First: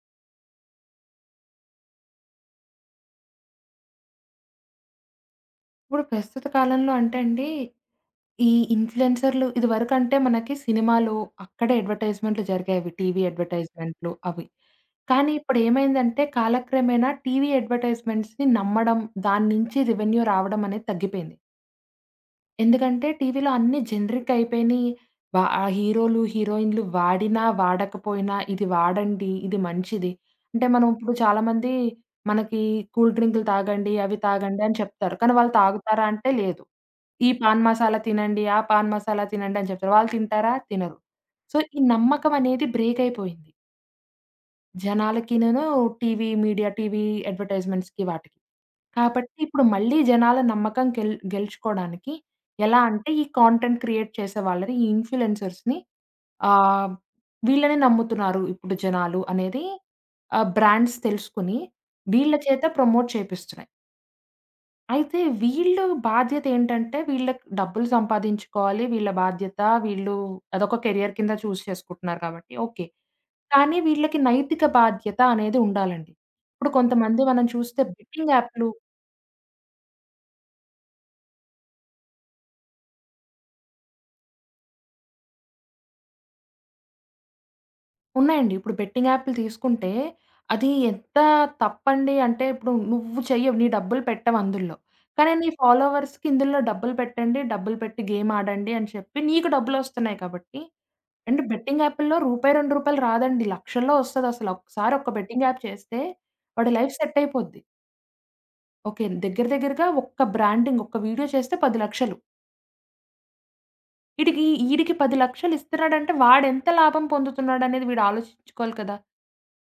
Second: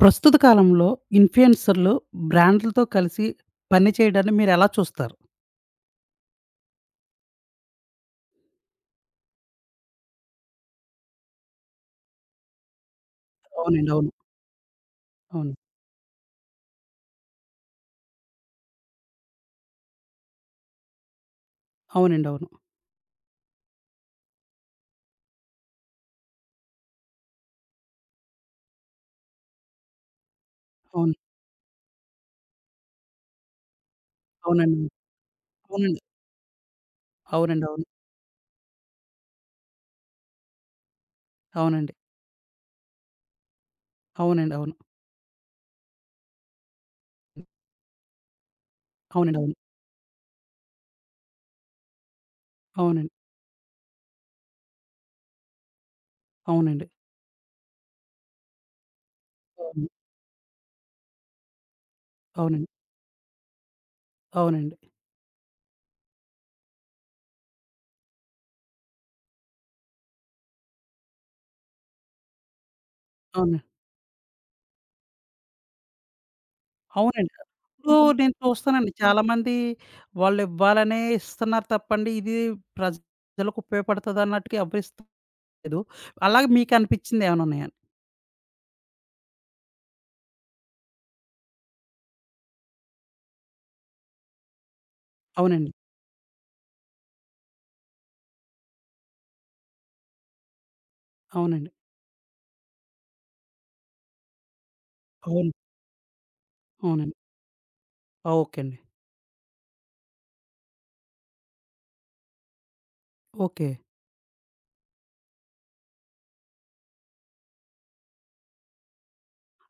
ప్రస్తుత కాలంలో ఇన్‌ఫ్లుయెన్సర్‌లు బ్రాండ్‌లతో కలిసి పని చేయడాన్ని మీరెలా చూస్తారు? ఇప్పుడు ప్రస్తుత కాలంలో అంటే అండి, ఈ ఇన్‌ఫ్లూయెన్సర్‌లు ఇదివరకంటే మనకి సినిమాలో అక్కడే అడ్వర్టైజ్‌మెంట్‌లు జరిగేవి. టీవీ అవునండి. అవును. అడ్వర్టైజ్‌మెంట్‌లు అవి. కానీ అవును. ఇప్పుడేమైందంటే కాలక్రమేణా టీవీ అడ్వర్టైజ్‌మెంట్స్‌ని నమ్మడం, దాని నుంచి రెవెన్యూ రావడం అనేది తగ్గిపోయింది. అవునండి. అవును. ఎందుకంటే టీవీలో అన్నీ జనరిక్ అయిపోయినియి. వా ఆ హీరోలు, హీరోయిన్‌లు వాడినా, వాడకపోయినా ఇది వాడండి, ఇది మంచిది. అంటే మనం ఇప్పుడు అవును. చాలామంది మనకి కూల్ డ్రింకులు తాగండి, అవి తాగండి అని అవునండి. చెప్తారు. కానీ వాళ్ళు అవునండి. తాగుతారా అంటే లేదు. ఈ పాన్ అవునండి. అవును. మసాలా తినండి, ఆ పాన్ మసాలా తినండి అని చెప్తారు. వాళ్ళు తింటారా? తినరు. సో, ఈ అవునండి. నమ్మకం అనేది బ్రేక్ అయిపోయింది. అవునండి. అవును. జనాలకినను టీవీ మీడియా, టీవీ అడ్వర్టైజ్మెంట్స్‌కి వాటికి. కాబట్టి అవునండి. ఇప్పుడు మళ్ళీ జనాల నమ్మకం గెలుచుకోవడానికి ఎలా అవును. అంటే ఈ కాంటెంట్ క్రియేట్ చేసే వాళ్ళని, ఈ ఇన్‌ఫ్లూయెన్సర్స్‌ని అవునండి. అవునండి. ఆహ్, వీళ్ళనే నమ్ముతున్నారు ఇప్పుడు జనాలు అనేది అవును. బ్రాండ్స్ తెలుసుకొని వీళ్ళ చేత అవునండి. ప్రమోట్ చేపిస్తున్నాయి. అవునండి. అయితే వీళ్ళు బాధ్యతేంటంటే, వీళ్ళకి డబ్బులు సంపాదించుకోవాలి. వీళ్ళ బాధ్యత. వీళ్ళు అదొక కెరియర్ కింద చూజ్ చేసుకుంటున్నారు కాబట్టి ఓకే. అవును. కానీ వీళ్ళకి నైతిక బాధ్యత అనేది ఉండాలండి. ఇప్పుడు కొంతమంది అవునండి. మనం చూస్తే ఇప్పుడు బెట్టింగ్ నేను యాప్‌లు చూస్తానండి, చాలామంది వాళ్ళివ్వాలనే ఇస్తున్నారు తప్పండి, ఇది ప్రజలకు ఉపయోగపడుతది అన్నట్టుగా ఎవరు ఇస్తలేదు. అలాగే మీకనిపిచ్చిందేమన్నా ఉన్నాయా? ఉన్నాయండి. ఇప్పుడు బెట్టింగ్ యాప్‌లు తీసుకుంటే, అది ఎంత తప్పండి అంటే, ఇప్పుడు నువ్వు చెయ్యవు. నీ డబ్బులు పెట్టవు అందుల్లో. కానీ నీ అవునండి. ఫాలోవర్స్‌కి ఇందులో డబ్బులు పెట్టండి, డబ్బులు పెట్టి గేమ్ ఆడండి అని చెప్పి నీకు డబ్బులొస్తున్నాయి కాబట్టి అంటే అవునండి. బెట్టింగ్ యాప్‌ల్లో రూ. 2 రాదండి. లక్షల్లో ఒస్తదసల. ఒకసారి ఒక్క బెట్టింగ్ అవును. యాప్ చేస్తే వాడి లైఫ్ అవునండి. సెట్ అయిపోద్ది. ఓకే అండి. ఓకే. దగ్గర దగ్గరగా ఒక్క బ్రాండింగ్ ఒక్క వీడియో చేస్తే 10,00,000 ఓకే. ఈడికి ఈడికి 10,00,000 ఇస్తున్నాడంటే వాడెంత లాభం పొందుతున్నాడనేది వీడు ఆలోచించుకోవాలి కదా!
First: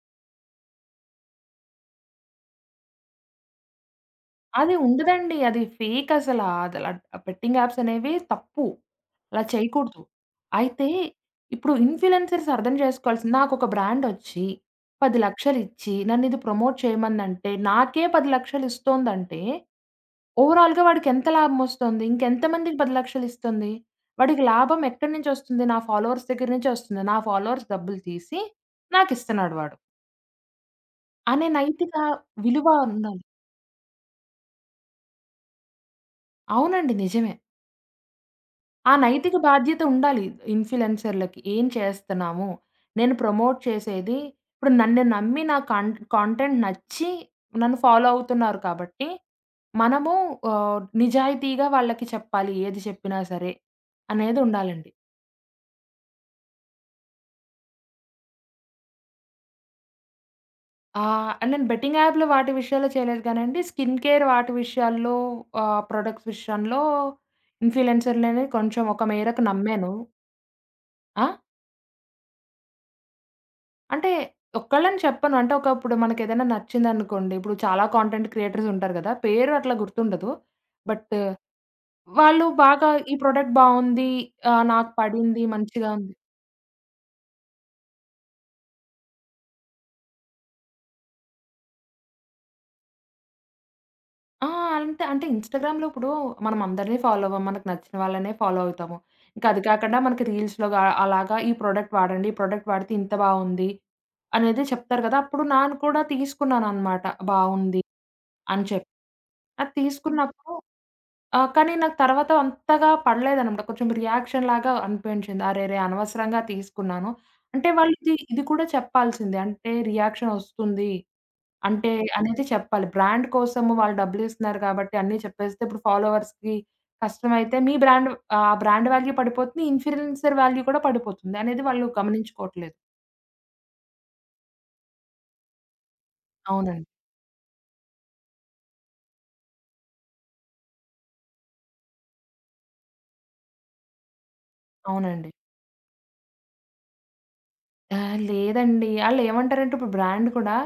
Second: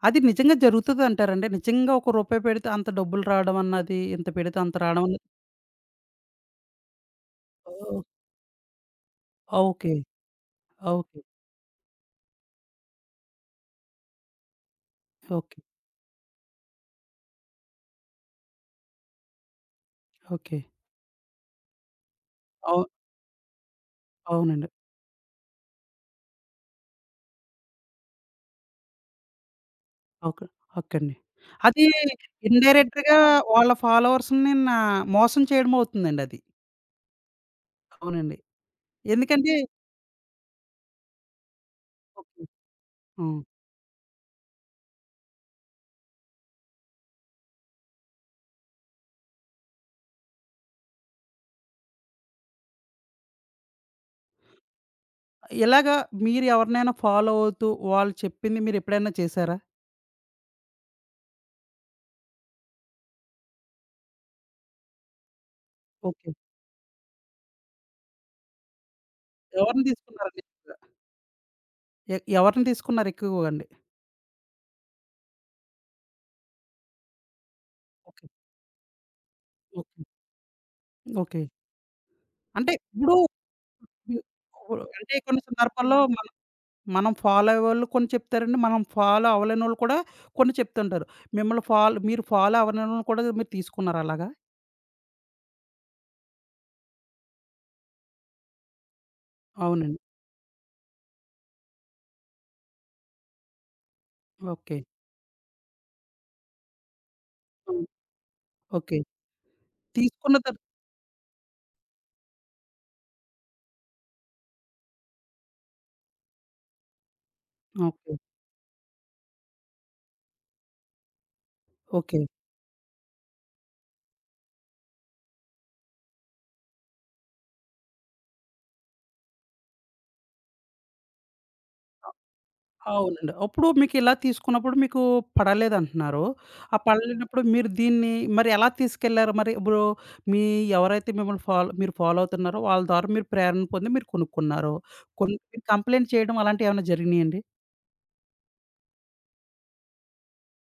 అది నిజంగా జరుగుతదంటారా అండి? నిజంగా ఒక రూపాయి పెడితే అంత డబ్బులు రావడం అన్నది, ఇంత పెడితే అది అంత రావడం అన్నది? ఉండదండి. అది ఫేక్ అసల. అదలా బెట్టింగ్ యాప్స్ ఓహ్! అనేవి తప్పు. అలా ఓకే. చేయకూడదు. అయితే ఓకే. ఇప్పుడు ఇన్‌ఫ్లుయెన్సర్స్ అర్థం జేసుకోవాల్సింది నాకొక బ్రాండొచ్చి ఓకే. 10,00,000 ఇచ్చి నన్నిది ప్రమోట్ చేయమనంటే, నాకే 10,00,000 ఇస్తోందంటే, ఓకే. ఓవరాల్‌గా వాడికెంత లాభమొస్తుంది? ఇంకెంతమందికి అవు 10,00,000 ఇస్తుంది? వాడికి అవునండి. లాభం ఎక్కడి నుంచొస్తుంది? నా ఫాలోవర్స్ దగ్గర నుంచే వస్తుంది. నా ఫాలోవర్స్ డబ్బులు తీసి నాకిస్తున్నాడు వాడు. ఓకే. ఓకే అండి. అనే అది నైతిక విలువ ఇండైరెక్ట్‌గా ఉండాలి. వాళ్ళ ఫాలోవర్స్‌ని నా మోసం చేయడం అవుతుందండి అది. అవునండి. నిజమే. అవునండి. ఆ నైతిక ఎందుకంటే బాధ్యత ఉండాలి ఇన్‌ఫ్లుయెన్సర్‌లకి. ఏం ఓకే. చేస్తున్నాము? నేను హ్మ్. ప్రమోట్ చేసేది ఇప్పుడు నన్ను నమ్మి నా కాన్ కాంటెంట్ నచ్చి నన్ను ఫాలో అవుతున్నారు కాబట్టి, మనము నిజాయితీగా వాళ్ళకి చెప్పాలి. ఏది చెప్పినా సరే అనేది ఉండాలండి. ఇలాగా మీరు ఎవరినైనా ఫాలో అవుతూ వాళ్ళు చెప్పింది మీరు ఎప్పుడైనా చేసారా? అండ్ నేను బెట్టింగ్ యాప్‌లు వాటి విషయాల్లో చేయలేదు కానండి. స్కిన్ కేర్ వాటి విషయాల్లో ప్రొడక్ట్స్ ఓకే. విషయంలో ఇన్‌ఫ్లుయెన్సర్‌లని కొంచెం ఒక మేరకు ఎవరిని నమ్మాను. తీసుకున్నారండి ఎక్కువగా? ఆ! ఎవరిని తీసుకున్నారు ఎక్కువగా అండి? అంటే ఒక్కళ్ళని చెప్పను. అంటే ఒక ఇప్పుడు మనకేదైనా నచ్చిందనుకోండి, ఇప్పుడు చాలా ఓకే. కాంటెంట్ క్రియేటర్స్ ఉంటారు గదా! పేరు అట్లా ఓకే. గుర్తుండదు. But okay. వాళ్ళు అంటే బాగా ఈ ఇప్పుడు, ప్రొడక్ట్ బావుంది. ఇప్పుడు నాకు అంటే కొన్ని పడింది, మంచిగా సందర్భాల్లో ఉంది. మనం, మనం ఫాలో అయ్యేవాళ్ళు కొన్ని చెప్తారండి. మనం ఫాలో అవ్వలేనోళ్ళు కూడా కొన్ని చెప్తుంటారు. మిమ్మల్ని ఫాలో మీరు ఫాలో అవ్వనోళ్ళని కూడా మీరు తీసుకున్నారా అలాగా? ఆ! అంతే. అంటే ఇన్‌స్టాగ్రామ్‌లో ఇప్పుడు మనం అందరిని ఫాలో అవ్వం. మనకు నచ్చిన వాళ్ళనే ఫాలో అవుతాము. ఇంకా అది కాకుండా అవునండి. మనకి రీల్స్‌లో గా అలాగా ఈ ప్రొడక్ట్ వాడండి. ఈ ప్రొడక్ట్ వాడితే ఇంత బావుంది అనేది ఓకే. చెప్తారు కదా! అప్పుడు నాను కూడా తీసుకున్నాననమాట. బావుంది హ్మ్. అని చెప్పి. ఓకే. అది తీసుకున్న తీసుకున్నప్పుడు కానీ నాకు తర్వాత అంతగా పడలేదనమాట. కొంచెం రియాక్షన్ లాగా అనిపించింది. అరెరే! అనవసరంగా తీసుకున్నాను. అంటే వాళ్ళు ఇది ఓకే. ఇది కూడా చెప్పాల్సిందే. అంటే రియాక్షన్ ఒస్తుంది. అంటే ఓకే. అనేది చెప్పాలి. బ్రాండ్ కోసము వాళ్ళు డబ్బులిస్తున్నారు కాబట్టి అన్నీ చెప్పేస్తే ఇప్పుడు ఫాలోవర్స్‌కి కష్టమైతే మీ బ్రాండ్ ఆ బ్రాండ్ వాల్యూ పడిపోతుంది. ఇన్‌ఫ్లుయెన్సర్ వాల్యూ కూడా పడిపోతుంది అనేది వాళ్ళు గమనించుకోవట్లేదు. అవునండి. అప్పుడు మీకిలా తీసుకున్నప్పుడు మీకు పడలేదంటున్నారు. ఆ అవునండి. పడలేనప్పుడు మీరు దీన్ని మరి ఎలా తీసుకెళ్లారు? మరి ఇప్పుడు మీ ఎవరైతే మిమ్మల్ని ఫాలో మీరు ఫాలో అవుతున్నారో వాళ్ళ ద్వారా మీరు ప్రేరణ పొంది మీరు కొనుక్కున్నారు. అవునండి. కొను, మీరు కంప్లెయింట్ చేయడం అలాంటియేమన్నా జరిగినాయండి? లేదండి. ఆళ్ళేమంటారంటే ఇప్పుడు బ్రాండ్ కూడా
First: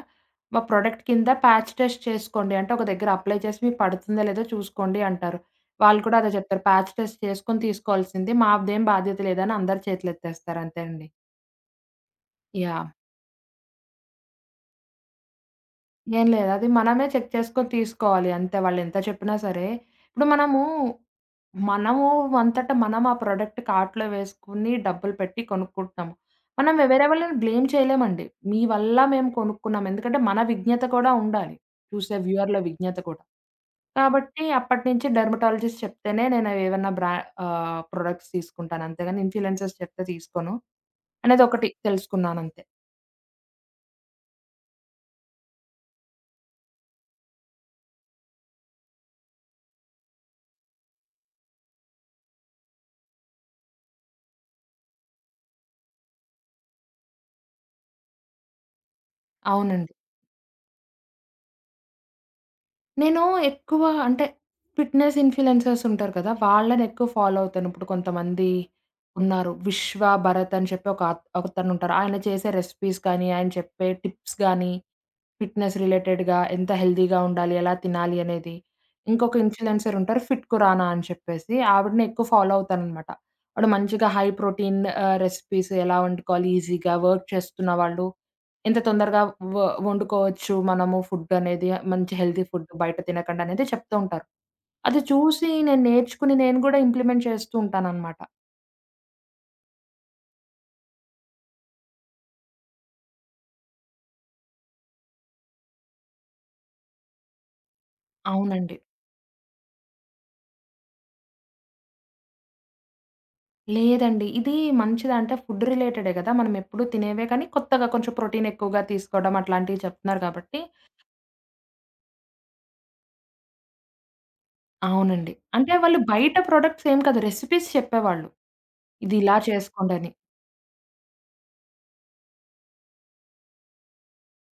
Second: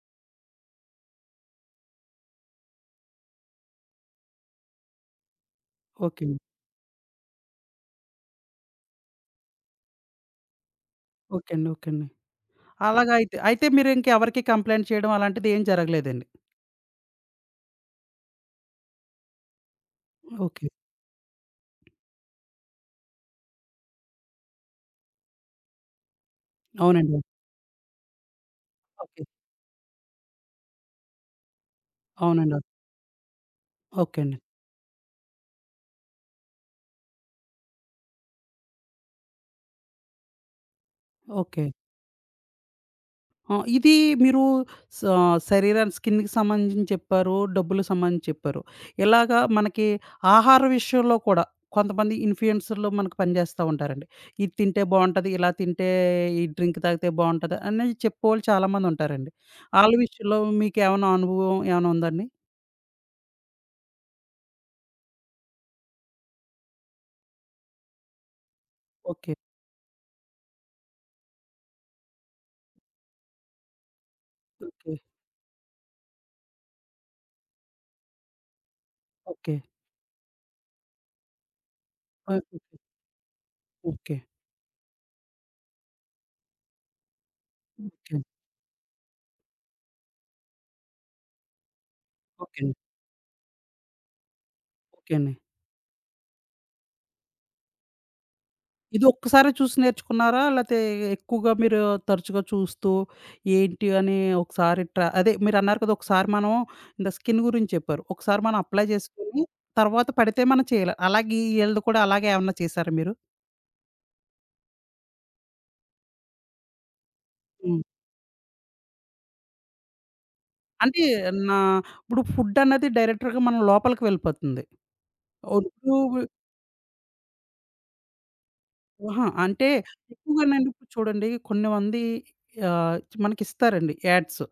మా ప్రొడక్ట్ కింద ప్యాచ్ టెస్ట్ చేసుకోండి. అంటే ఒక దగ్గర అప్లై చేసి మీకు పడుతుందో లేదో చూసుకోండి అంటారు. వాళ్ళు కూడా ఓకే. అదే అండి. చెప్తారు. ప్యాచ్ టెస్ట్ చేసుకొని తీసుకోవాల్సింది. మాదేం బాధ్యత లేదని అందరి చేతులెత్తేస్తారు అంతే అండి. ఓకే అండి. ఓకే అండి. యాహ్! అలాగా అయితే. అయితే మీరు ఇంకెవరికీ కంప్లెయింట్ చేయడం అలాంటిదేం జరగలేదండి. ఏం లేదు. అది మనమే చెక్ చేసుకొని తీసుకోవాలి అంతే. వాళ్ళెంత చెప్పినా సరే. ఇప్పుడు మనము, ఓకే. మనము అంతట మనం ఆ ప్రొడక్ట్ కార్ట్‌లో వేసుకొని డబ్బులు పెట్టి కొనుక్కుంటున్నాము. మనం వేరే అవునండి. వాళ్ళని బ్లేమ్ చేయలేమండి. మీ వల్ల ఓకే. మేము కొనుక్కున్నాం. ఎందుకంటే మన విజ్ఞత కూడా ఉండాలి. చూసే వ్యూయర్‌ల అవునండి. విజ్ఞత కూడా. ఓకే అండి. కాబట్టి అప్పటినుంచి డెర్మటాలజిస్ట్ చెప్తేనే నేను ఏవన్నా ప్రొడక్ట్స్ తీసుకుంటాను. అంతేగాని ఇన్‌ఫ్లుయెన్సర్స్ చెప్తే తీసుకోను. అనేది ఓకే. ఒకటి తెలుసుకున్నానంతే. ఆ! ఇది మీరు స శరీరాన్ని స్కిన్‌కి సంబంధించి చెప్పారు. డబ్బులకు సంబంధించి చెప్పారు. ఇలాగా మనకి ఆహార విషయంలో కూడా కొంతమంది ఇన్‌ఫ్లుయెన్సర్‌లు మనకు పనిచేస్తా ఉంటారండి. ఇది తింటే బావుంటది. ఇలా తింటే ఈ డ్రింక్ తాగితే బావుంటది అని చెప్పేవాళ్ళు చాలామంది ఉంటారండి. అవునండి. ఆళ్ళ విషయంలో మీకేమన్నా అనుభవం ఏమన్నా ఉందండి? నేను ఎక్కువ అంటే ఫిట్‌నెస్ ఇన్‌ఫ్లుయెన్సర్స్ ఉంటారు కదా! వాళ్ళని ఎక్కువ ఫాలో అవుతాను. ఇప్పుడు కొంతమంది ఓకే. ఉన్నారు. విశ్వ భరత్ అని చెప్పి ఒక అతనుంటారు. ఆయన చేసే రెసిపీస్ కానీ, ఆయన చెప్పే టిప్స్ గానీ, ఓకే. ఫిట్‌నెస్ రిలేటెడ్‌గా ఎంత హెల్తీగా ఉండాలి, ఎలా తినాలి అనేది. ఇంకొక ఓకే. ఇన్‌ఫ్లుయెన్సర్ ఉంటారు 'ఫిట్ ఖురానా' అని చెప్పేసి ఆవిడని ఎక్కువ ఆ! Follow okay. అవుతాననమాట. ఆవిడ మంచిగా ఓకే. హై ప్రోటీన్ రెసిపీస్ ఎలా వండుకోవాలి ఈజీగా, వర్క్ చేస్తున్న వాళ్ళు ఓకే. ఎంత తొందరగా వ వండుకోవచ్చు మనము ఫుడ్ అనేది, మంచి హెల్తీ ఓకే ఫుడ్ అండి. బయట తినకండా అనేది చెప్తూ ఉంటారు. అది ఓకే అండి. చూసి నేను నేర్చుకుని నేను గూడా ఇంప్లిమెంట్ చేస్తూ ఉంటాననమాట. ఇది ఒక్కసారే చూసి నేర్చుకున్నారా? లేతే ఎక్కువగా మీరు తరచుగా చూస్తూ ఏంటి అని ఒకసారి అదే మీరన్నారు కదా! ఒకసారి మనం ఇంద స్కిన్ గురించి చెప్పారు. ఒకసారి మనం అవునండి. అప్లై చేసుకొని తర్వాత పడితే మనం చేయాలి. అలాగే ఈళ్ళది కూడా అలాగే ఏమన్నా చేసారా మీరు? లేదండి. ఇది మంచిదా అంటే ఫుడ్ రిలేటెడే గదా! మనం ఎప్పుడూ తినేవే కానీ హ్మ్. కొత్తగా కొంచెం ప్రోటీన్ ఎక్కువగా తీసుకోవడం అట్లాంటివి చెప్తున్నారు కాబట్టి అంటే నా ఇప్పుడు ఫుడ్ అన్నది డైరెక్టర్‌గా మనం లోపలికి వెళ్ళిపోతుంది. అవునండి. అంటే వాళ్ళు ఇప్పుడు బయట ప్రొడక్ట్స్ ఏం కాదు రెసిపీస్ చెప్పేవాళ్ళు. ఇది ఆహా! ఇలా అంటే చేసుకోండని. ఎక్కువగానండి ఇప్పుడు చూడండి కొన్ని మంది ఆహ్, మనకిస్తారండి యాడ్స్.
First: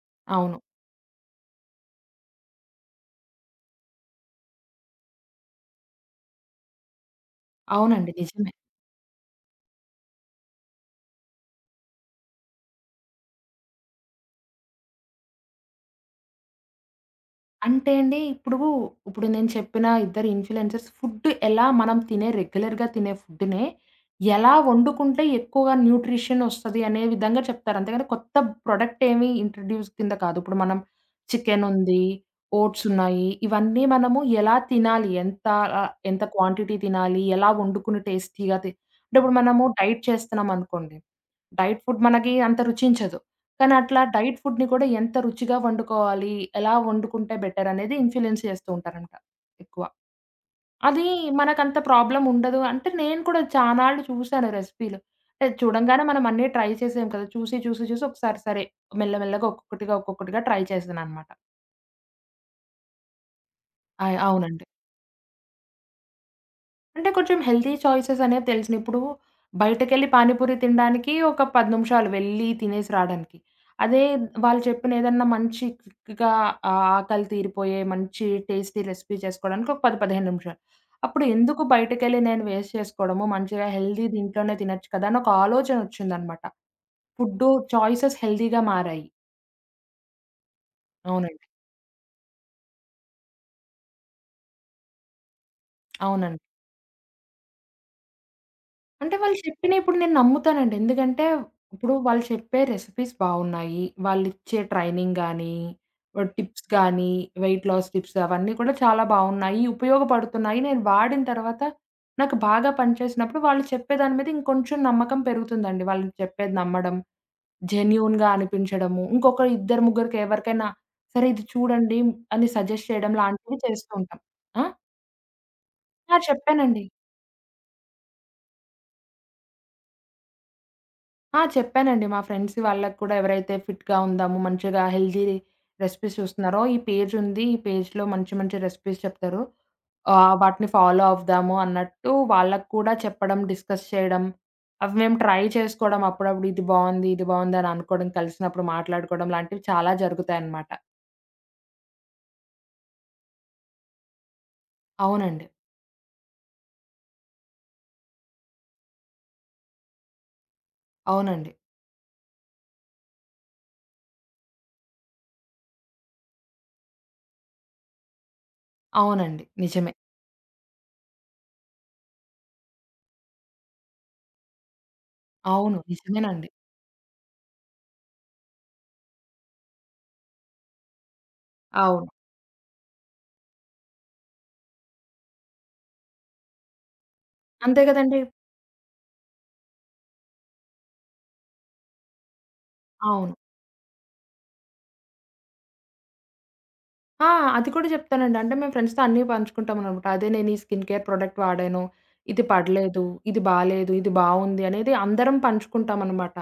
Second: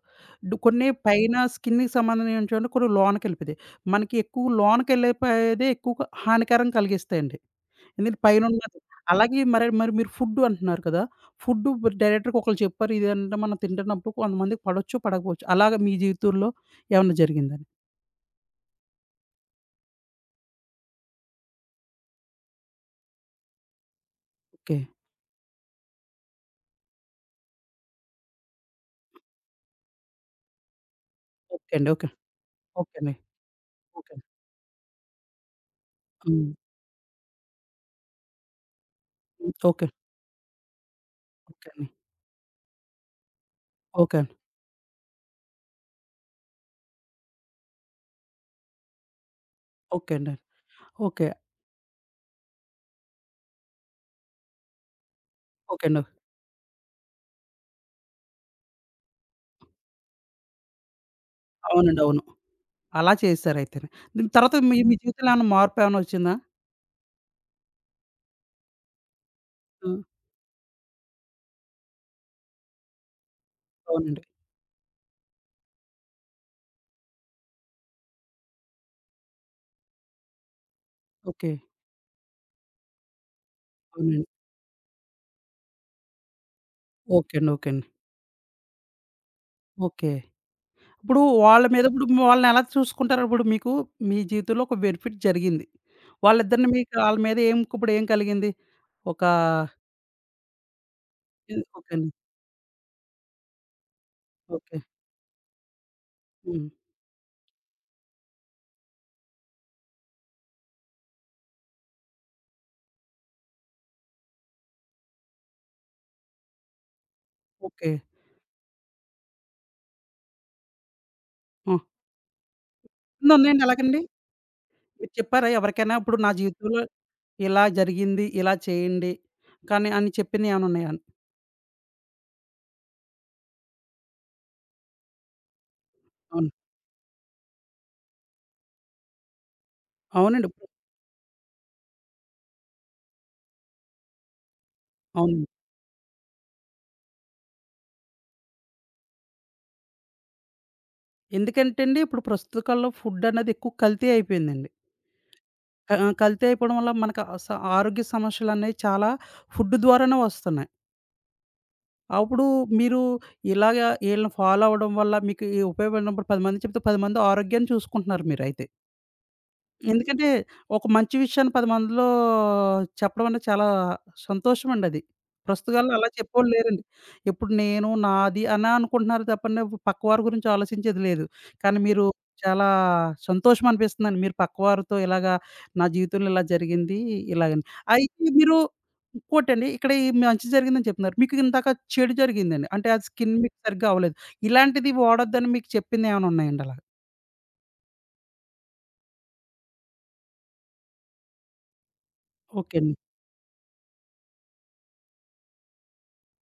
డు అవును. కొన్ని పైన స్కిన్‌కి సంబంధించినవి కొన్ని లోనకెళ్ళిపోతాయి. మనకి ఎక్కువ లోనకెళ్ళిపోయేదే ఎక్కువగా హానికరం కలిగిస్తాయండి. అవునండి. ఎందుకంటే నిజమే. పైనున్నది. అలాగే మరి మరి మీరు ఫుడ్డు అంటున్నారు కదా! ఫుడ్డు డైరెక్టర్‌గా ఒకళ్ళు చెప్పారు ఇది అంటే మనం తింటున్నప్పుడు కొంతమందికి పడొచ్చు, పడకపోవచ్చు. అలాగా మీ జీవితంలో ఏమన్నా జరిగిందండి? అంటే అండి, ఇప్పుడు, ఇప్పుడు నేను చెప్పిన ఇద్దరు ఇన్‌ఫ్లుయెన్సర్స్ ఫుడ్ ఎలా మనం తినే రెగ్యులర్‌గా తినే ఫుడ్‌నే ఎలా ఓకే. వండుకుంటే ఎక్కువగా న్యూట్రిషన్ ఒస్తది అనే విధంగా చెప్తారు. అంతేగాని కొత్త ప్రొడక్ట్ ఏమి ఇంట్రొడ్యూస్ కింద కాదు. ఇప్పుడు మనం చికెన్ ఓకే అండి. ఉంది, ఓకే. ఓట్స్ ఓకే అండి. ఉన్నాయి. ఇవన్నీ ఓకే. మనము ఎలా తినాలి? ఎంత ఎంత హ్మ్. క్వాంటిటీ తినాలి? ఎలా వండుకుని టేస్టీగా అంటే ఇప్పుడు మనము ఓకే. డైట్ చేస్తున్నామనుకోండి. ఓకే డైట్ అండి. ఫుడ్ మనకి అంత రుచించదు. కానీ అట్లా ఓకే అండి. డైట్ ఫుడ్‌ని కూడా ఎంత రుచిగా వండుకోవాలి, ఎలా వండుకుంటే బెటర్ అనేది ఇన్‌ఫ్లుయెన్స్ చేస్తూ ఉంటారంట ఎక్కువ. ఓకే అండి. ఓకే అండి. అది ఓకే. మనకంత ప్రాబ్లమ్ ఉండదు. అంటే నేను కూడా చానాళ్లు చూసాను రెసిపీలు. అంటే ఓకే అండి. చూడంగానే మనం అన్నీ ట్రై చేసాం కదా! చూసి, చూసి, చూసి ఒకసారి సరే మెల్లమెల్లగా ఒక్కొక్కటిగా, ఒక్కొక్కటిగా ట్రై చేశాననమాట. అవునండి. అవును. అలా చేశారయితేనే. దీని తర్వాత అవునండి. మీ మీ జీవితంలో ఏమన్నా మార్పేమన్నా వచ్చిందా? అంటే కొంచెం హెల్తీ చాయిసెస్ అనేవి తెలిసినయి. ఇప్పుడు ఆ! బయటకెళ్ళి పానీపూరి తినడానికి ఒక 10 నిమిషాలు వెళ్ళి తినేసి రాడానికి. అదే అవునండి. వాళ్ళు చెప్పిన ఏదన్నా మంచి క్విక్‌గా ఆకలి తీరిపోయే మంచి టేస్టీ రెసిపీ చేసుకోవడానికి ఒక 10, 15 నిమిషాలు. అప్పుడు ఓకే. ఎందుకు బయటకెళ్ళి నేను వేస్ట్ చేసుకోవడము, మంచిగా హెల్తీ అవునండి. దీంట్లోనే తినొచ్చు కదా! అని ఒక ఆలోచన వచ్చిందనమాట. ఓకే ఫుడ్డు అండి. ఓకే అండి. చాయిసెస్ హెల్తీగా మారాయి. ఓకే. ఇప్పుడు అవునండి. వాళ్ళ మీద ఇప్పుడు వాళ్ళనెలా చూసుకుంటారు? ఇప్పుడు మీకు మీ జీవితంలో ఒక బెనిఫిట్ జరిగింది. అవునండి. వాళ్ళిద్దరిని మీకు ఆళ్ళ మీద ఏం ఇప్పుడేం కలిగింది? అంటే ఒక వాళ్ళు చెప్పినయి ఇప్పుడు నేను నమ్ముతానండి. ఎందుకంటే, ఇది ఓకే ఇప్పుడు అండి. వాళ్ళు చెప్పే రెసిపీస్ బావున్నాయి. వాళ్ళిచ్చే ఓకే. ట్రైనింగ్ గానీ, టిప్స్ హ్మ్. గానీ, వెయిట్ లాస్ టిప్స్ అవన్నీ కూడా చాలా బావున్నాయి. ఉపయోగపడుతున్నాయి. నేను వాడిన తర్వాత నాకు బాగా పనిచేసినప్పుడు వాళ్ళు చెప్పే దాని మీద ఇంకొంచెం నమ్మకం పెరుగుతుందండి. వాళ్ళు చెప్పేది నమ్మడం, ఓకే. జెన్యూన్‌గా అనిపించడము, ఇంకొక ఇద్దరు ముగ్గురికి ఎవరికైనా సరే ఇది ఆ! చూడండి అని సజెస్ట్ చేయడం ఉందా లాంటివి ఉందండి చేస్తూ ఎలాగండి? ఉంటాం. ఆ! మీరు చెప్పారా ఎవరికైనా ఆ! ఇప్పుడు నా జీవితంలో చెప్పానండి. ఇలా జరిగింది, ఇలా చేయండి కానీ అని చెప్పినయేమన్నా ఉన్నాయా? ఆ! చెప్పానండి. మా ఫ్రెండ్స్ వాళ్ళకి కూడా ఎవరైతే ఫిట్‌గా ఉందామో, మంచిగా హెల్తీ రెసిపీస్ అవును. చూస్తున్నారో, ఈ పేజ్ ఉంది. ఈ పేజ్‌లో మంచి మంచి రెసిపీస్ చెప్తారు. అవునండి. వాటిని ఫాలో అవుదాము అన్నట్టు వాళ్ళకి కూడా చెప్పడం, డిస్కస్ చేయడం. అవి మేము ట్రై అవును. చేసుకోవడం అప్పుడప్పుడు ఇది బావుంది, ఇది బావుంది అని అనుకోవడం, కలిసినప్పుడు మాట్లాడుకోవడం లాంటివి చాలా జరుగుతాయన్నమాట. ఎందుకంటే అండి, ఇప్పుడు ప్రస్తుత కాలంలో ఫుడ్ అనేది ఎక్కువ కల్తీ అయిపోయిందండి. అవునండి. కల్తీ అయిపోవడం వల్ల మనకు ఆ స ఆరోగ్య సమస్యలనేవి చాలా ఫుడ్ ద్వారానే వస్తున్నాయి. అవునండి. అప్పుడు మీరు ఇలాగ ఈళ్ళని ఫాలో అవ్వడం వల్ల మీకు ఈ ఉపయోగపడినప్పుడు 10 మంది చెప్తే 10 మంది ఆరోగ్యాన్ని చూసుకుంటున్నారు మీరైతే. అవునండి. నిజమే. ఎందుకంటే, ఒక మంచి విషయాన్ని 10 మందిలో చెప్పడం అంటే చాలా సంతోషమండి అది. అవును. ప్రస్తుతాల్లో అలా నిజమేనండి. చెప్పేవాళ్ళు లేరండి. ఇప్పుడు నేను, నాది అనే అనుకుంటున్నారు తప్పండి, పక్కవారి గురించి ఆలోచించేది లేదు. కానీ మీరు అవును. చాలా సంతోషం అనిపిస్తుందండి. మీరు పక్కవారితో ఇలాగా నా జీవితంలో ఇలా జరిగింది ఇలాగని. అంతే కదండీ! అయితే మీరు ఇంకోటండి ఇక్కడ ఈ మంచి జరిగిందని చెప్తున్నారు. మీకు ఇందాక చెడు జరిగిందండి. అంటే అది అవును. స్కిన్ మీకు సరిగ్గా అవ్వలేదు. ఇలాంటిది వాడొద్దని మీకు చెప్పిందేమైనా ఉన్నాయండి అలాగా? ఆ! అది కూడా చెప్తానండి. అంటే మేము ఫ్రెండ్స్‌తో అన్నీ పంచుకుంటామనమాట. అదే నేను ఈ స్కిన్ కేర్ ప్రొడక్ట్ వాడాను. ఇది ఓకే అండి. పడలేదు, ఇది బాలేదు, ఇది బావుంది అనేది అందరం పంచుకుంటామనమాట.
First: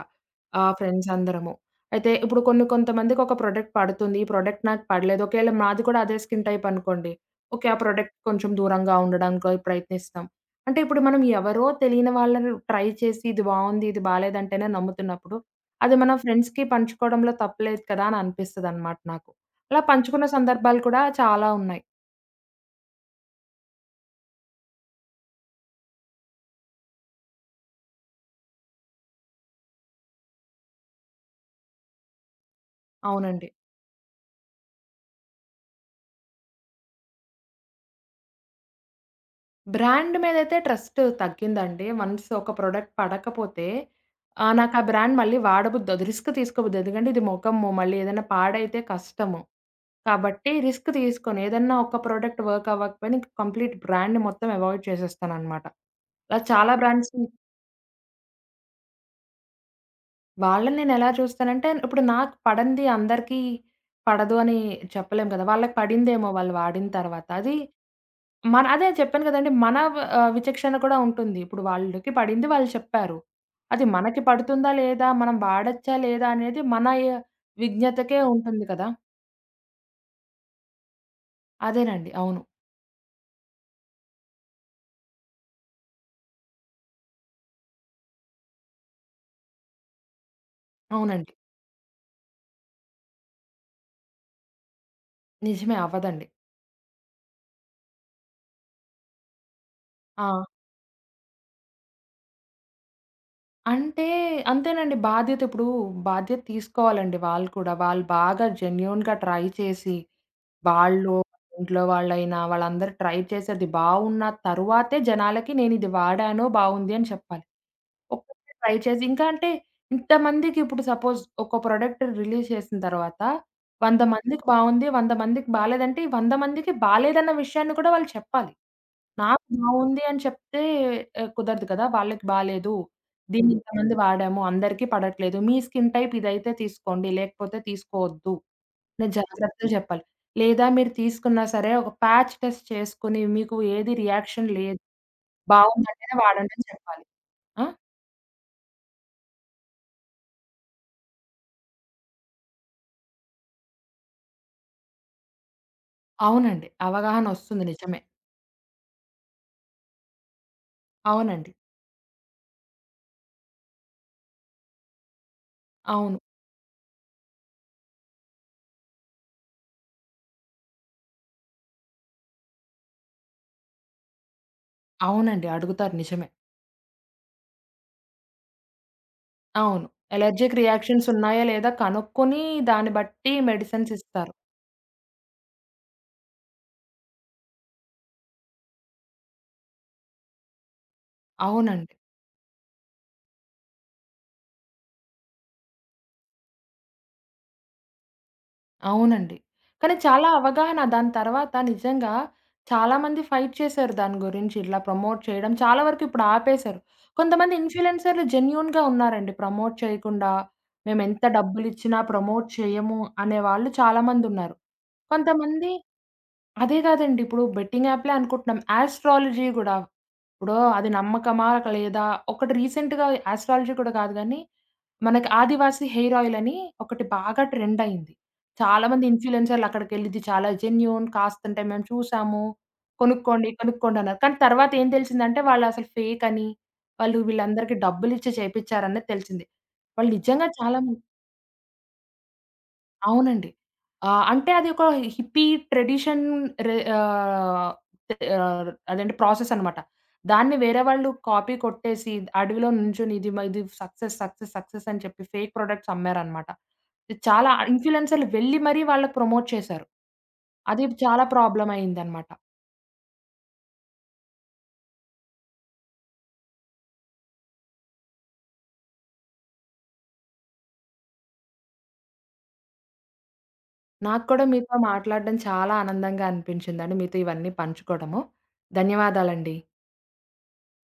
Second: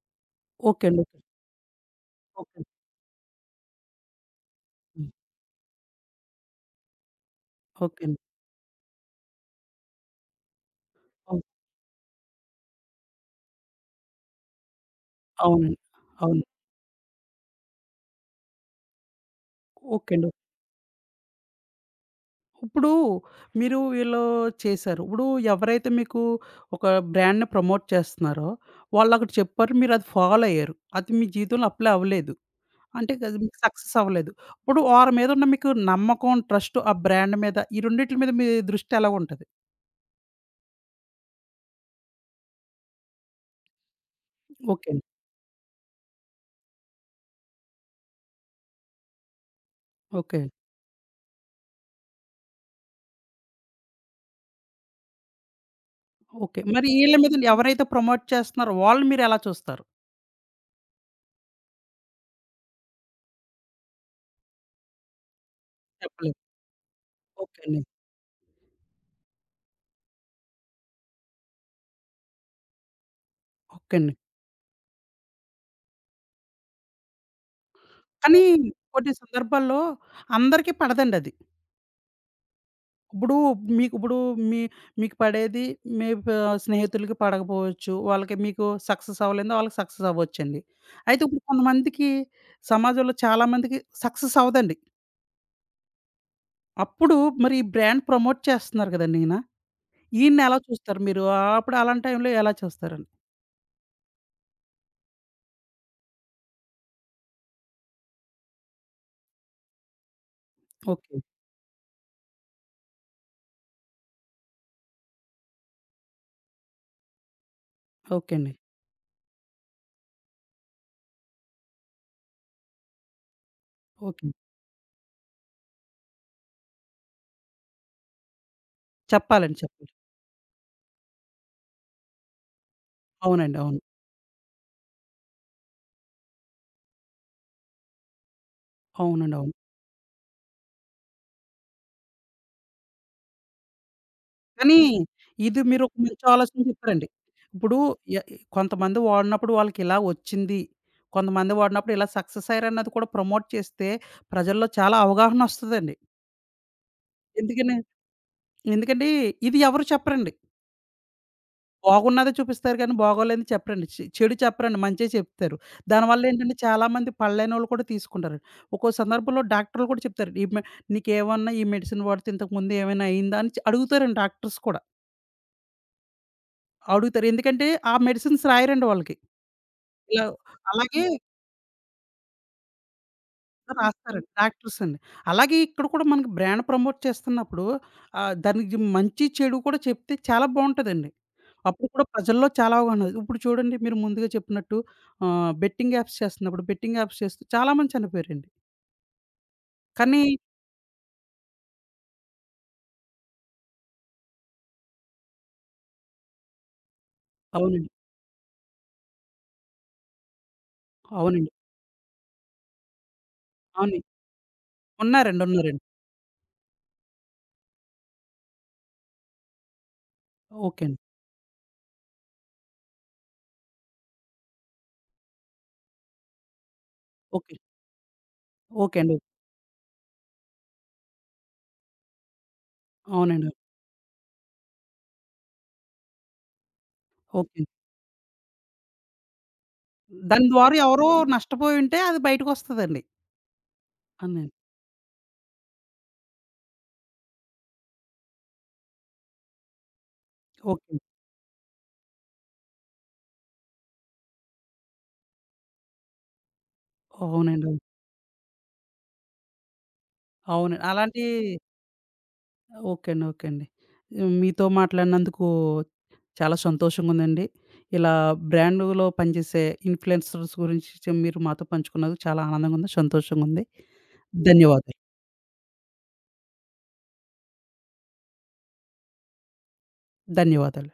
ఓకే అండి. Friends okay. అందరము. అయితే ఇప్పుడు ఓకే. కొన్ని కొంతమందికి ఒక ప్రొడక్ట్ పడుతుంది. ఈ ప్రొడక్ట్ నాకు హ్మ్. పడలేదు. ఒకేళ మాది కూడా అదే స్కిన్ టైప్ అనుకోండి. ఓకే. ఆ ఓకే ప్రొడక్ట్ అండి. కొంచెం దూరంగా ఉండడానికో ప్రయత్నిస్తాం. అంటే ఇప్పుడు మనం అవును. ఎవరో తెలియని వాళ్ళని ట్రై చేసి ఇది బావుంది, ఇది బాలేదంటేనే నమ్ముతున్నప్పుడు, అవును. అది మన అవును. ఫ్రెండ్స్‌కి పంచుకోవడంలో తప్పులేదు కదా! అని అనిపిస్తదనమాట నాకు. అలా ఓకే పంచుకున్న అండి. సందర్భాలు కూడా చాలా ఉన్నాయి. ఇప్పుడు మీరు వీళ్ళు చేశారు. ఇప్పుడు ఎవరైతే మీకు ఒక బ్రాండ్‌ని ప్రమోట్ చేస్తున్నారో, వాళ్ళొకటి చెప్పారు. మీరది ఫాలో అయ్యారు. అది మీ జీవితంలో అప్లై అవ్వలేదు. అంటే అది అవునండి. మీకు సక్సెస్ అవ్వలేదు. ఇప్పుడు వారి మీదున్న మీకు నమ్మకం, ట్రస్ట్ ఆ బ్రాండ్ మీద ఈ రెండిట్ల మీద మీ దృష్టి ఎలాగుంటది? బ్రాండ్ మీదైతే ట్రస్ట్ తగ్గిందండి. వన్స్ ఒక ప్రొడక్ట్ పడకపోతే నాకు ఆ ఓకే అండి. బ్రాండ్ మళ్ళీ వాడబుద్దవ్వదు. రిస్క్ తీసుకోబుద్దు. ఎందుకంటే ఇది మొఖము, మళ్ళీ ఏదైనా పాడైతే కష్టము. ఓకే. కాబట్టి రిస్క్ తీసుకొని ఏదన్నా ఒక ప్రొడక్ట్ వర్క్ అవ్వకపోయినా ఇంక కంప్లీట్ బ్రాండ్‌ని మొత్తం అవాయిడ్ చేసేస్తాననమాట. అలా ఓకే. చాలా మరి ఈళ్ళ బ్రాండ్స్‌ని మీద ఎవరైతే ప్రమోట్ చేస్తున్నారో వాళ్ళు మీరెలా చూస్తారు? వాళ్ళని నేను ఎలా చూస్తానంటే ఇప్పుడు నాకు పడంది అందరికీ పడదు అని చెప్పలేం కదా! వాళ్ళకి పడిందేమో చెప్పలేదు. వాళ్ళు వాడిన తర్వాత. అది ఓకే అండి. మన అదే చెప్పాను కదండీ! మన విచక్షణ కూడా ఉంటుంది. ఇప్పుడు వాళ్ళకి పడింది వాళ్ళు చెప్పారు. అది ఓకే అండి. మనకి పడుతుందా లేదా? మనం వాడొచ్చా లేదా? అనేది మన విజ్ఞతకే కానీ ఉంటుంది కదా! కొన్ని సందర్భాల్లో అందరికీ పడదండది. అదేనండి. అవును. ఇప్పుడు మీకిప్పుడు మీ మీకు పడేది మీ స్నేహితులకి పడకపోవచ్చు. వాళ్ళకి మీకు సక్సెస్ అవ్వలేనిది వాళ్ళకి సక్సెస్ అవ్వొచ్చండి. అయితే అవునండి. ఇప్పుడు కొంతమందికి సమాజంలో చాలామందికి సక్సెస్ అవ్వదండి. నిజమే అవ్వదండి. అప్పుడు మరి ఈ బ్రాండ్ ప్రమోట్ చేస్తున్నారు కదండీ ఈయన. ఆ! ఈయన్నెలా చూస్తారు మీరు? అప్పుడు అలాంటి టైంలో ఎలా చూస్తారండి? అంటే అంతేనండి బాధ్యత ఇప్పుడు బాధ్యత తీసుకోవాలండి వాళ్ళు కూడా. వాళ్ళు బాగా జెన్యూన్‌గా ట్రై చేసి వాళ్ళు, ఓకే. ఇంట్లో వాళ్ళైనా వాళ్ళందరూ ట్రై చేసి అది బాగున్న తరువాతే జనాలకి నేనిది వాడాను బావుంది అని చెప్పాలి. ఓకే అండి. ఒక్కసారి ట్రై చేసి ఇంకా అంటే ఇంతమందికి ఇప్పుడు సపోజ్ ఒక ప్రొడక్ట్ రిలీజ్ చేసిన తర్వాత 100 ఓకే. మందికి బావుంది, 100 మందికి బాలేదంటే, ఈ 100 మందికి బాలేదన్న విషయాన్ని కూడా వాళ్ళు చెప్పాలి. నాకు చెప్పాలండి. చెప్పండి. బావుంది అని చెప్తే కుదరదు కదా! వాళ్ళకి బాలేదు. దీన్ని అవునండి. అవును. ఇంతమంది వాడాము, అందరికీ పడట్లేదు. మీ స్కిన్ టైప్ ఇదైతే తీసుకోండి, లేకపోతే తీసుకోవద్దు. నేను అవునండి. అవును. జాగ్రత్తలు చెప్పాలి. లేదా మీరు తీసుకున్నా సరే ఒక ప్యాచ్ టెస్ట్ చేసుకొని మీకు ఏది రియాక్షన్ లేదు. కానీ ఇది మీరొక బావుందంటేనే మంచి వాడండి ఆలోచన అని చెప్పాలి. చెప్పారండి. ఆ! ఇప్పుడు య కొంతమంది వాడినప్పుడు వాళ్ళకిలా వచ్చింది. కొంతమంది వాడినప్పుడు ఇలా సక్సెస్ అయ్యారన్నది కూడా ప్రమోట్ చేస్తే ప్రజల్లో చాలా అవగాహనొస్తదండి. అవునండి. అవగాహనొస్తుంది ఎందుకని నిజమే. ఎందుకంటే ఇది ఎవరు చెప్పరండి. అవునండి. బాగున్నదే చూపిస్తారు కానీ బాగోలేనిది చెప్పరండి. చెడు చెప్పరండి. మంచే చెప్తారు. అవును. దానివల్ల ఏంటంటే చాలామంది పడలేనోళ్ళు కూడా తీసుకుంటారండి. ఒక్కో సందర్భంలో డాక్టర్లు కూడా చెప్తారండి. ఈ మె "నీకేమన్నా ఈ మెడిసిన్ వాడితే ఇంతకు ముందు ఏమైనా అయిందా?" అని అడుగుతారండి డాక్టర్స్ కూడా. అవునండి. అడుగుతారు నిజమే. అడుగుతారు. ఎందుకంటే ఆ మెడిసిన్స్ రాయరండి వాళ్ళకి. అవును. ఇలా ఎలర్జిక్ అలాగే రియాక్షన్స్ ఉన్నాయా లేదా కనుక్కొని దాన్ని బట్టి మెడిసిన్స్ రాస్తారండి. ఇస్తారు. డాక్టర్స్ అండి. అలాగే ఇక్కడ కూడా మనకి బ్రాండ్ ప్రమోట్ చేస్తున్నప్పుడు దానికి మంచి, చెడు కూడా చెప్తే చాలా బావుంటదండి. అప్పుడు అవునండి. కూడా ప్రజల్లో చాలా అవగాహన ఉంది. ఇప్పుడు చూడండి మీరు ముందుగా చెప్పినట్టు బెట్టింగ్ యాప్స్ చేస్తున్నప్పుడు బెట్టింగ్ యాప్స్ చేస్తూ చాలా మంది చనిపోయారండి. అవునండి. కానీ కానీ చాలా అవగాహన దాని తర్వాత నిజంగా చాలామంది ఫైట్ చేశారు దాని గురించి ఇట్లా ప్రమోట్ చేయడం. చాలా వరకు ఇప్పుడు ఆపేశారు. కొంతమంది అవునండి. ఇన్‌ఫ్లుయెన్సర్‌లు జెన్యూన్‌గా ఉన్నారండి. ప్రమోట్ చేయకుండా మేమెంత అవునండి. డబ్బులిచ్చినా ప్రమోట్ చేయము అనే వాళ్ళు అవును. చాలామందున్నారు. ఉన్నారండి. కొంతమంది ఉన్నారండి. అదే కాదండి. ఇప్పుడు బెట్టింగ్ యాప్‌లే అనుకుంటున్నాం. యాస్ట్రాలజీ గూడా. ఇప్పుడు ఓకే అది అండి. నమ్మకమా లేదా? ఒకటి రీసెంట్‌గా యాస్ట్రాలజీ కూడా కాదు గానీ, మనకి ఆదివాసీ హెయిర్ ఆయిల్ అని ఒకటి బాగా ఓకే. ట్రెండ్ అయింది. చాలా ఓకే మంది అండి. ఇన్‌ఫ్లుయెన్సర్‌లు అక్కడికెళ్లి ఇది చాలా జెన్యూన్ కాస్తంటే మేము చూసాము. కొనుక్కోండి, అవునండి. కొనుక్కోండి అన్నారు. కానీ తర్వాత ఏం తెలిసిందంటే వాళ్ళు అసలు ఫేక్ అని, వాళ్ళు ఓకే అండి. వీళ్ళందరికీ డబ్బులిచ్చి చేపిచ్చారనేది తెలిసింది. వాళ్ళు నిజంగా దాని ద్వారా చాలా ఎవరో నష్టపోయుంటే అది బయటకొస్తదండి. అవునండి. అంటే అవునండి. అది ఒక హిప్పీ ట్రెడిషన్ రె ఆహ్, అదేంటి ప్రాసెస్ అనమాట. దాన్ని వేరే ఓకే. వాళ్ళు కాపీ కొట్టేసి అడవిలో నుంచొని ఇది సక్సెస్, సక్సెస్, సక్సెస్ అని చెప్పి ఫేక్ ప్రొడక్ట్స్ అమ్మారనమాట. ఇది చాలా అవునండి. అవును. ఇన్‌ఫ్లుయెన్సర్‌లు వెళ్లి మరీ వాళ్ళకి ప్రమోట్ చేశారు. అవునండి. అది చాలా అలాంటి ప్రాబ్లమ్ అయిందనమాట. ఓకే అండి. ఓకే అండి. మీతో మాట్లాడినందుకు చాలా సంతోషంగా ఉందండి. ఇలా బ్రాండ్‌లో పనిచేసే ఇన్‌ఫ్లుయెన్సర్స్ గురించి మీరు మాతో పంచుకున్నందుకు చాలా ఆనందంగా ఉంది. సంతోషంగా ఉంది. నాకు కూడా మీతో ధన్యవాదాలు. మాట్లాడడం చాలా ఆనందంగా అనిపించిందండి. మీతో ఇవన్నీ పంచుకోవడము. ధన్యవాదాలండి. ధన్యవాదాలు.